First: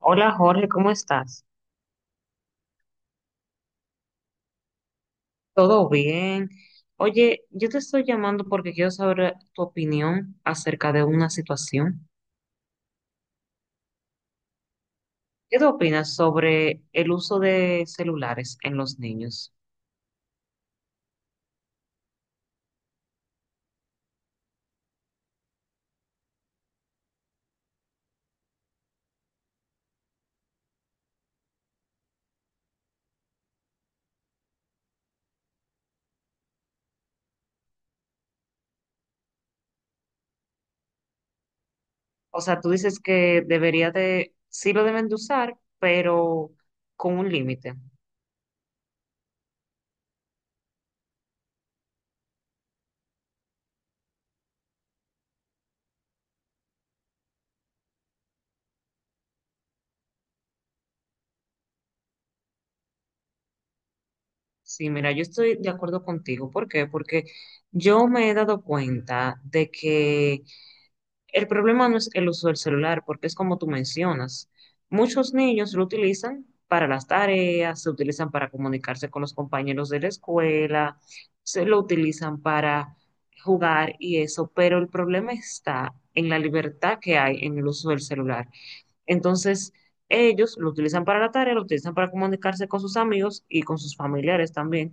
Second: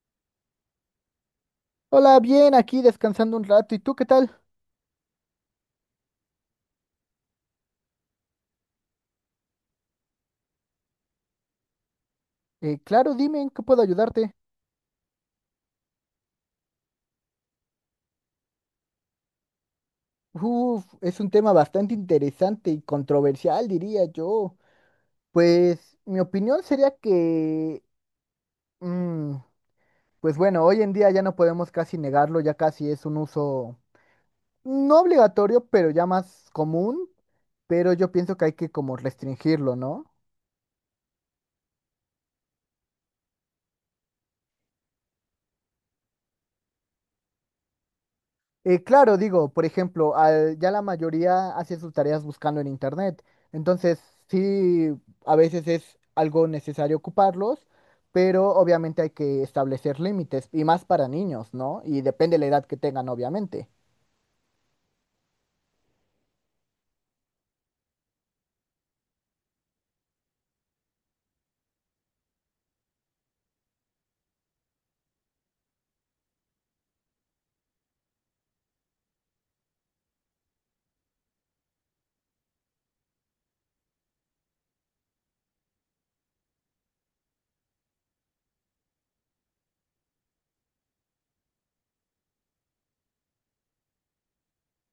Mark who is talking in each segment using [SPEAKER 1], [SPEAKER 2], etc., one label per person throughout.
[SPEAKER 1] Hola Jorge, ¿cómo estás?
[SPEAKER 2] Hola, bien, aquí descansando un rato. ¿Y tú qué tal?
[SPEAKER 1] ¿Todo bien? Oye, yo te estoy llamando porque quiero saber tu opinión acerca de una situación.
[SPEAKER 2] Claro, dime en qué puedo ayudarte.
[SPEAKER 1] ¿Qué tú opinas sobre el uso de celulares en los niños?
[SPEAKER 2] Uf, es un tema bastante interesante y controversial, diría yo. Pues mi opinión sería que, mm, pues bueno, hoy en día ya no podemos casi negarlo, ya casi es un uso no obligatorio, pero ya más común, pero yo pienso que hay que como restringirlo, ¿no?
[SPEAKER 1] O sea, tú dices que debería de, sí lo deben de usar, pero con un límite.
[SPEAKER 2] Claro, digo, por ejemplo, ya la mayoría hace sus tareas buscando en internet. Entonces, sí, a veces es algo necesario ocuparlos, pero obviamente hay que establecer límites, y más para niños, ¿no? Y depende de la edad que tengan, obviamente.
[SPEAKER 1] Sí, mira, yo estoy de acuerdo contigo. ¿Por qué? Porque yo me he dado cuenta de que el problema no es el uso del celular, porque es como tú mencionas. Muchos niños lo utilizan para las tareas, se utilizan para comunicarse con los compañeros de la escuela, se lo utilizan para jugar y eso, pero el problema está en la libertad que hay en el uso del celular. Entonces, ellos lo utilizan para la tarea, lo utilizan para comunicarse con sus amigos y con sus familiares también,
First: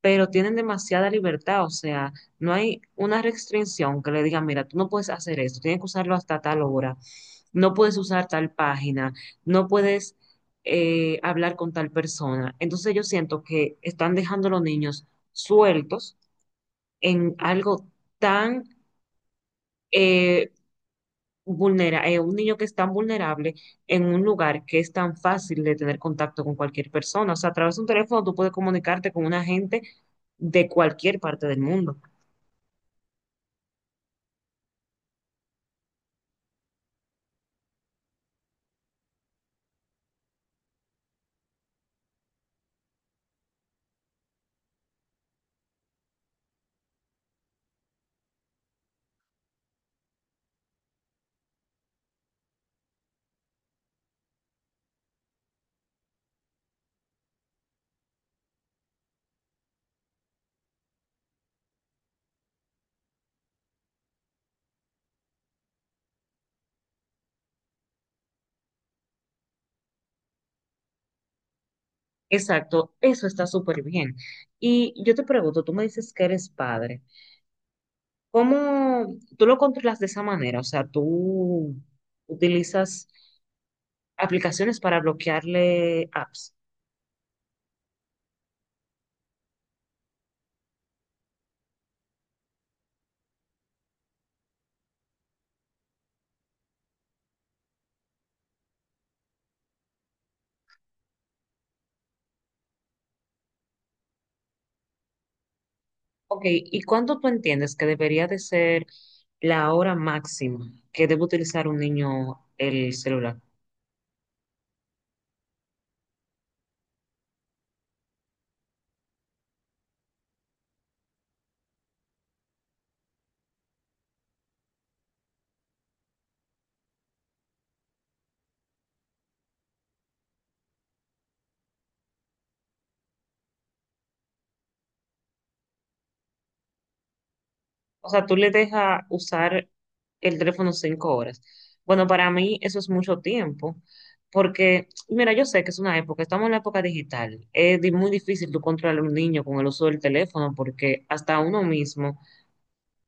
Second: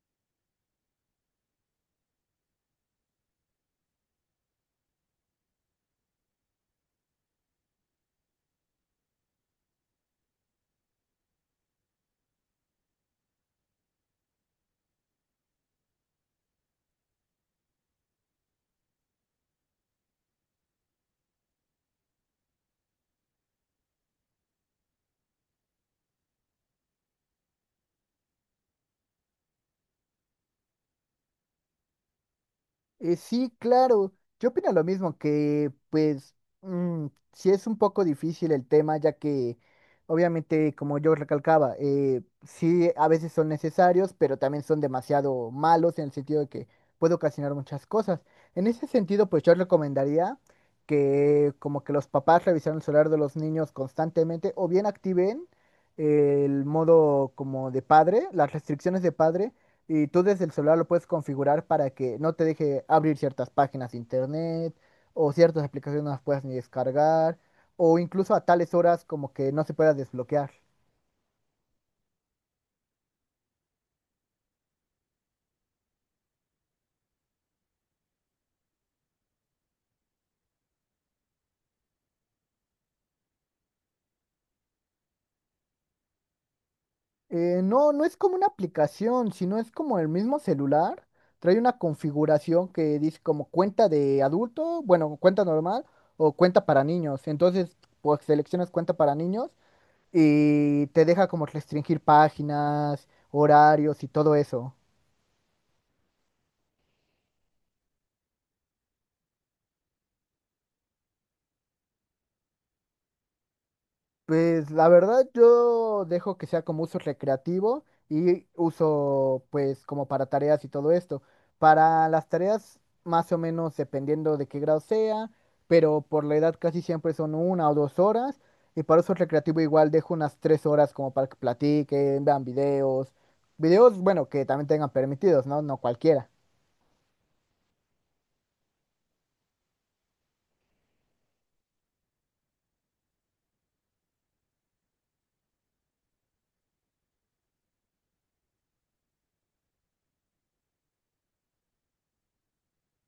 [SPEAKER 1] pero tienen demasiada libertad, o sea, no hay una restricción que le diga, mira, tú no puedes hacer esto, tienes que usarlo hasta tal hora, no puedes usar tal página, no puedes hablar con tal persona. Entonces yo siento que están dejando a los niños sueltos en algo tan eh, un niño que es tan vulnerable en un lugar que es tan fácil de tener contacto con cualquier persona. O sea, a través de un teléfono tú puedes comunicarte con una gente de cualquier parte del mundo.
[SPEAKER 2] Sí, claro. Yo opino lo mismo, que pues mm, sí es un poco difícil el tema, ya que obviamente, como yo recalcaba, sí a veces son necesarios, pero también son demasiado malos en el sentido de que puede ocasionar muchas cosas. En ese sentido, pues yo recomendaría que como que los papás revisaran el celular de los niños constantemente o bien activen el modo como de padre, las restricciones de padre y tú desde el celular lo puedes configurar para que no te deje abrir ciertas páginas de internet o ciertas aplicaciones no las puedas ni descargar o incluso a tales horas como que no se pueda desbloquear.
[SPEAKER 1] Exacto, eso está súper bien. Y yo te pregunto, tú me dices que eres padre, ¿cómo tú lo controlas de esa manera? O sea, tú utilizas aplicaciones para bloquearle apps.
[SPEAKER 2] No, no es como una aplicación, sino es como el mismo celular. Trae una configuración que dice como cuenta de adulto, bueno, cuenta normal o cuenta para niños. Entonces, pues seleccionas cuenta para niños y te deja como restringir páginas, horarios y todo eso.
[SPEAKER 1] Ok, ¿y cuánto tú entiendes que debería de ser la hora máxima que debe utilizar un niño el celular?
[SPEAKER 2] Pues la verdad yo dejo que sea como uso recreativo y uso pues como para tareas y todo esto. Para las tareas más o menos dependiendo de qué grado sea, pero por la edad casi siempre son 1 o 2 horas. Y para uso recreativo igual dejo unas 3 horas como para que platiquen, vean videos. Videos, bueno, que también tengan permitidos, ¿no? No cualquiera.
[SPEAKER 1] O sea, tú le dejas usar el teléfono 5 horas. Bueno, para mí eso es mucho tiempo, porque, mira, yo sé que es una época, estamos en la época digital. Es muy difícil tú controlar a un niño con el uso del teléfono, porque hasta uno mismo,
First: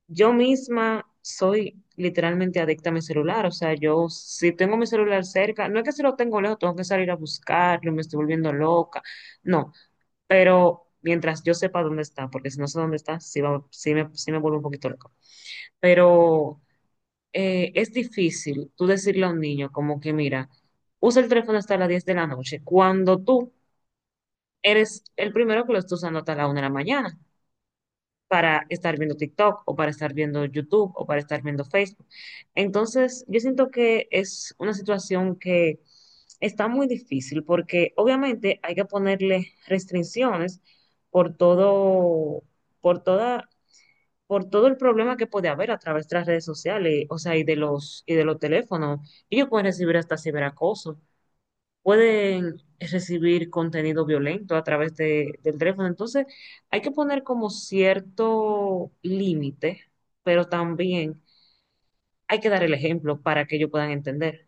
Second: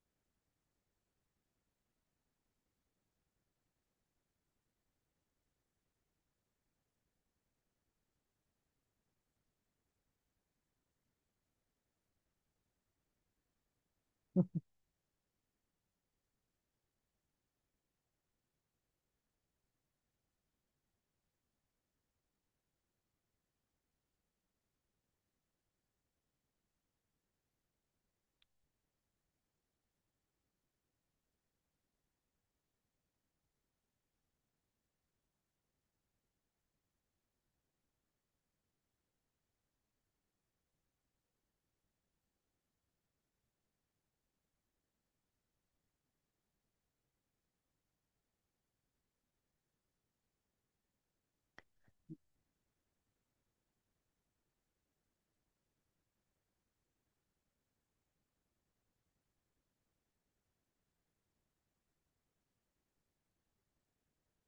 [SPEAKER 1] yo misma soy literalmente adicta a mi celular. O sea, yo si tengo mi celular cerca, no es que si lo tengo lejos, tengo que salir a buscarlo, me estoy volviendo loca. No, pero mientras yo sepa dónde está, porque si no sé dónde está, sí, va, sí me vuelvo un poquito loca, pero es difícil tú decirle a un niño como que, mira, usa el teléfono hasta las 10 de la noche, cuando tú eres el primero que lo está usando hasta la 1 de la mañana para estar viendo TikTok o para estar viendo YouTube o para estar viendo Facebook. Entonces, yo siento que es una situación que está muy difícil porque obviamente hay que ponerle restricciones por todo, por todos por todo el problema que puede haber a través de las redes sociales, o sea, y de los teléfonos. Ellos pueden recibir hasta ciberacoso, pueden recibir contenido violento a través del teléfono. Entonces, hay que poner como cierto límite, pero también hay que dar el ejemplo para que ellos puedan entender.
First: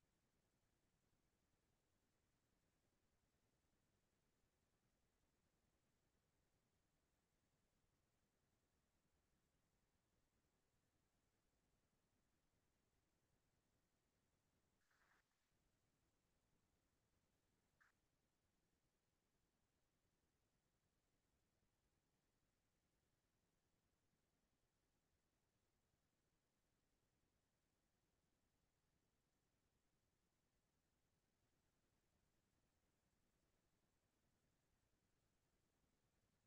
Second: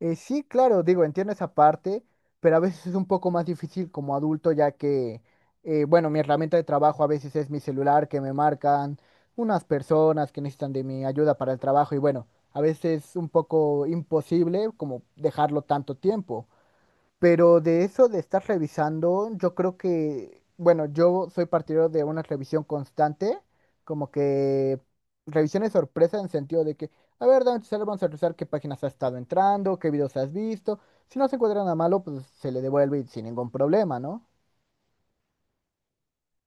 [SPEAKER 2] Sí, claro, digo, entiendo esa parte, pero a veces es un poco más difícil como adulto, ya que, bueno, mi herramienta de trabajo a veces es mi celular, que me marcan unas personas que necesitan de mi ayuda para el trabajo y bueno, a veces es un poco imposible como dejarlo tanto tiempo. Pero de eso de estar revisando, yo creo que, bueno, yo soy partidario de una revisión constante, como que revisiones sorpresa en sentido de que, a ver, dame tu celular, vamos a revisar qué páginas has estado entrando, qué videos has visto. Si no se encuentra nada malo, pues se le devuelve y sin ningún problema, ¿no?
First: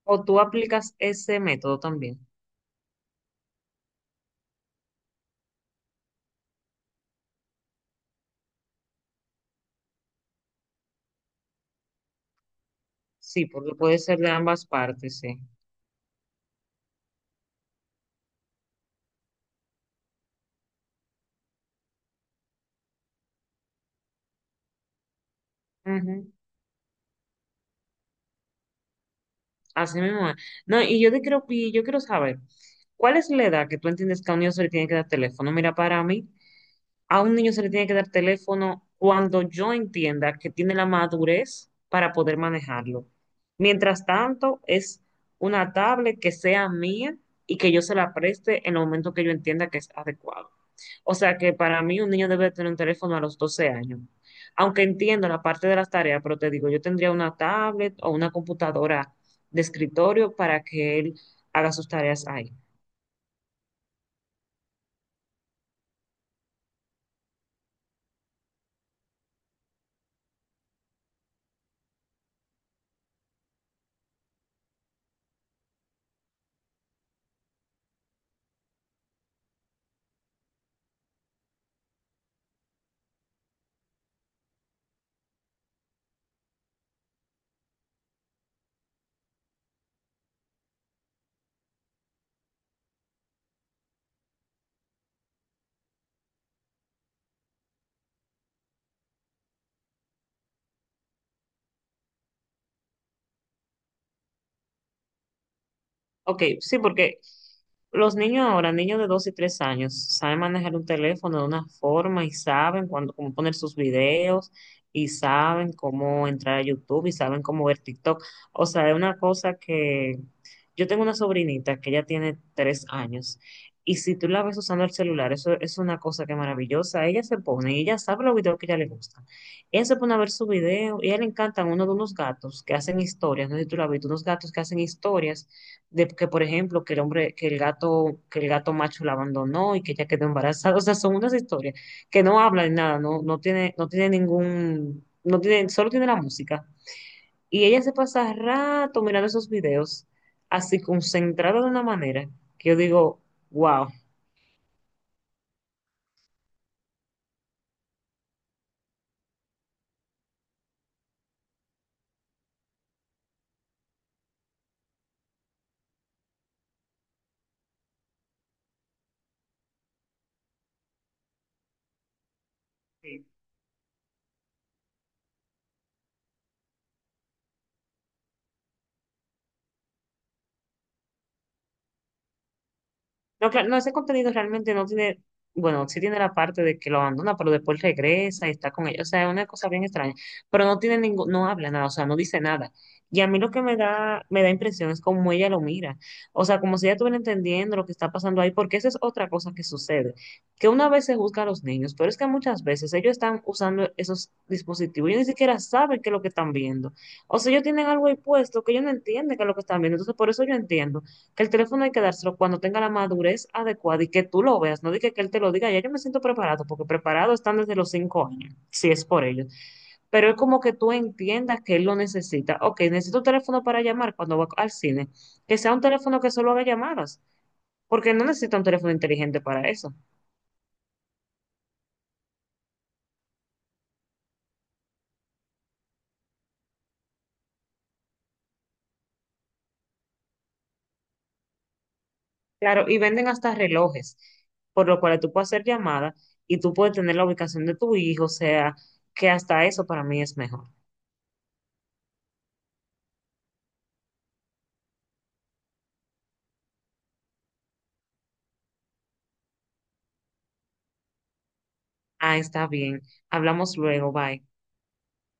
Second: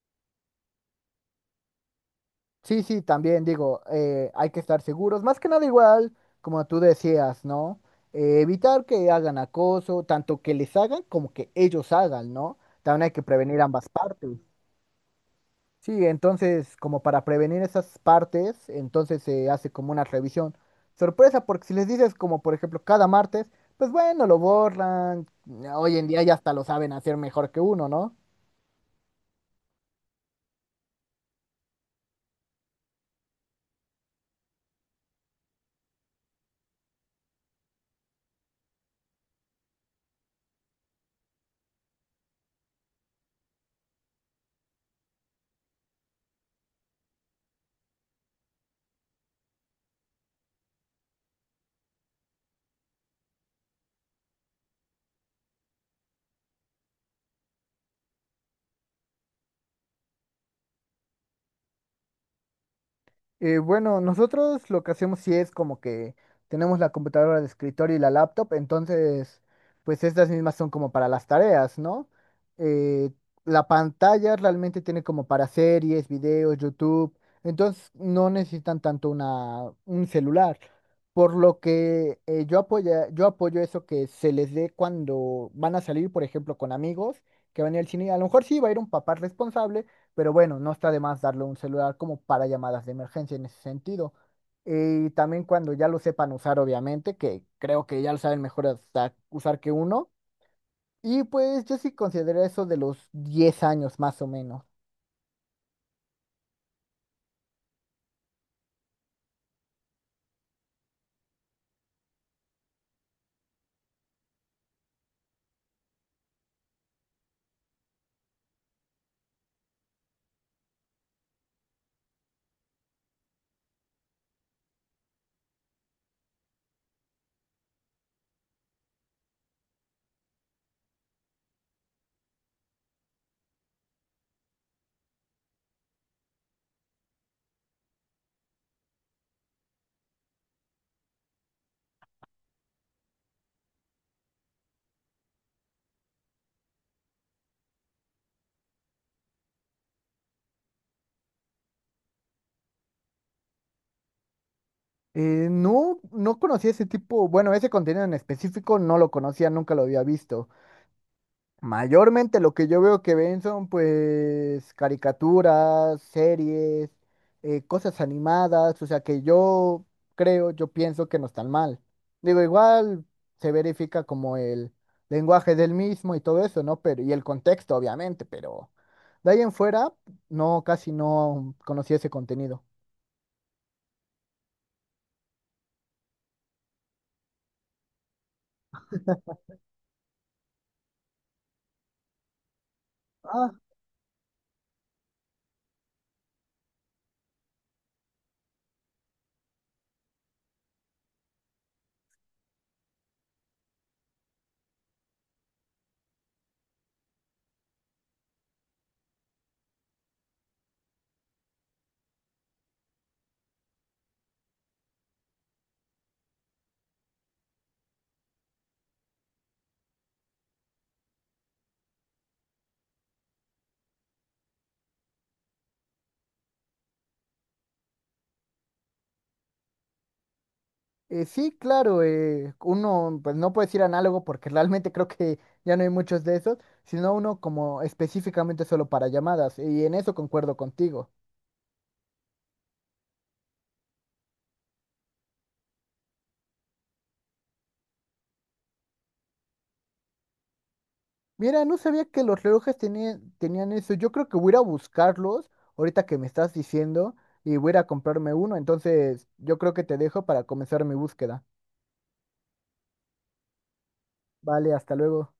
[SPEAKER 1] O tú aplicas ese método también.
[SPEAKER 2] Sí, sí, también digo, hay que estar seguros, más que nada igual, como tú decías, ¿no? Evitar que hagan acoso, tanto que les hagan como que ellos hagan, ¿no? También hay que
[SPEAKER 1] Sí,
[SPEAKER 2] prevenir
[SPEAKER 1] porque
[SPEAKER 2] ambas
[SPEAKER 1] puede ser
[SPEAKER 2] partes.
[SPEAKER 1] de ambas partes, sí.
[SPEAKER 2] Sí, entonces, como para prevenir esas partes, entonces se hace como una revisión. Sorpresa, porque si les dices como por ejemplo cada martes, pues bueno, lo borran. Hoy en día
[SPEAKER 1] Ujú.
[SPEAKER 2] ya hasta lo saben hacer mejor que uno, ¿no?
[SPEAKER 1] Así mismo es. No, y yo quiero saber, ¿cuál es la edad que tú entiendes que a un niño se le tiene que dar teléfono? Mira, para mí, a un niño se le tiene que dar teléfono cuando yo entienda que tiene la madurez para poder manejarlo. Mientras tanto, es una tablet que sea mía y que yo se la preste en el momento que yo entienda que es adecuado. O sea que para mí un niño debe tener un teléfono a los 12 años. Aunque entiendo la parte de las tareas, pero te digo, yo tendría una tablet o una computadora de escritorio para que él haga sus tareas ahí.
[SPEAKER 2] Bueno, nosotros lo que hacemos sí es como que tenemos la computadora de escritorio y la laptop, entonces, pues estas mismas son como para las tareas, ¿no? Eh, la pantalla realmente tiene como para series, videos, YouTube, entonces no necesitan tanto un celular, por lo que yo apoyo eso que se les dé cuando van a salir, por ejemplo, con amigos que van a ir al cine, a lo mejor sí va a ir un papá responsable pero bueno, no está de más darle un celular como para llamadas de emergencia en ese sentido. Y también cuando ya lo sepan usar, obviamente, que creo que ya lo saben mejor hasta usar que uno. Y pues yo sí considero eso de los 10 años más o menos.
[SPEAKER 1] Ok, sí, porque los niños ahora, niños de 2 y 3 años, saben manejar un teléfono de una forma y saben cuándo, cómo poner sus videos y saben cómo entrar a YouTube y saben cómo ver TikTok. O sea, es una cosa que yo tengo una sobrinita que ya tiene 3 años y si tú la ves usando el celular, eso es una cosa que es maravillosa. Ella se pone, y ella sabe los videos que a ella le gustan. Ella se pone a ver su video y a ella le encantan uno de unos gatos que hacen historias, no sé si tú la has visto, unos gatos que hacen historias de que, por ejemplo, que el hombre, que el gato macho la abandonó y que ella quedó embarazada. O sea, son unas historias que no hablan nada, no, no tiene, solo tiene la música. Y ella se pasa rato mirando esos videos, así concentrada de una manera que yo digo, wow.
[SPEAKER 2] No, no conocía ese tipo, bueno, ese contenido en específico no lo conocía, nunca lo había visto. Mayormente lo que yo veo que ven son pues caricaturas, series, cosas animadas, o sea que yo creo, yo pienso que no están mal. Digo, igual se verifica como el lenguaje del mismo y todo eso, ¿no? Pero, y el contexto, obviamente, pero de ahí en fuera, no, casi no conocí ese contenido.
[SPEAKER 1] No, claro, no, ese contenido realmente no tiene, bueno, sí tiene la parte de que lo abandona, pero después regresa y está con ellos. O sea, es una cosa bien extraña. Pero no tiene ningún, no habla nada, o sea, no dice nada. Y a mí lo
[SPEAKER 2] Ah.
[SPEAKER 1] que me da impresión es cómo ella lo mira. O sea, como si ella estuviera entendiendo lo que está pasando ahí, porque esa es otra cosa que sucede. Que una vez se juzga a los niños, pero es que muchas veces ellos están usando esos dispositivos. Ellos ni siquiera saben qué es lo que están viendo. O sea, ellos tienen algo ahí puesto que ellos no entienden qué es lo que están viendo. Entonces, por eso yo entiendo que el teléfono hay que dárselo cuando tenga la madurez adecuada y que tú lo veas, no diga que él te lo diga, ya yo me siento preparado, porque preparado están desde los 5 años, si es por ellos. Pero es como que tú entiendas que él lo necesita. Ok, necesito un teléfono para llamar cuando va al cine, que sea un teléfono que solo haga llamadas, porque no necesita un teléfono inteligente para eso.
[SPEAKER 2] Sí, claro, uno, pues no puede decir análogo porque realmente creo que ya no hay muchos de esos, sino uno como específicamente solo para llamadas, y en eso concuerdo contigo.
[SPEAKER 1] Claro, y venden hasta relojes, por lo cual tú puedes hacer llamadas y tú puedes tener la ubicación de tu hijo, o sea, que hasta eso para mí es mejor.
[SPEAKER 2] Mira, no sabía que los relojes tenían, tenían eso, yo creo que voy a ir a buscarlos ahorita que me estás diciendo y voy a ir a comprarme uno, entonces yo creo que te dejo para comenzar mi búsqueda.
[SPEAKER 1] Ah, está bien. Hablamos luego, bye.
[SPEAKER 2] Vale, hasta luego.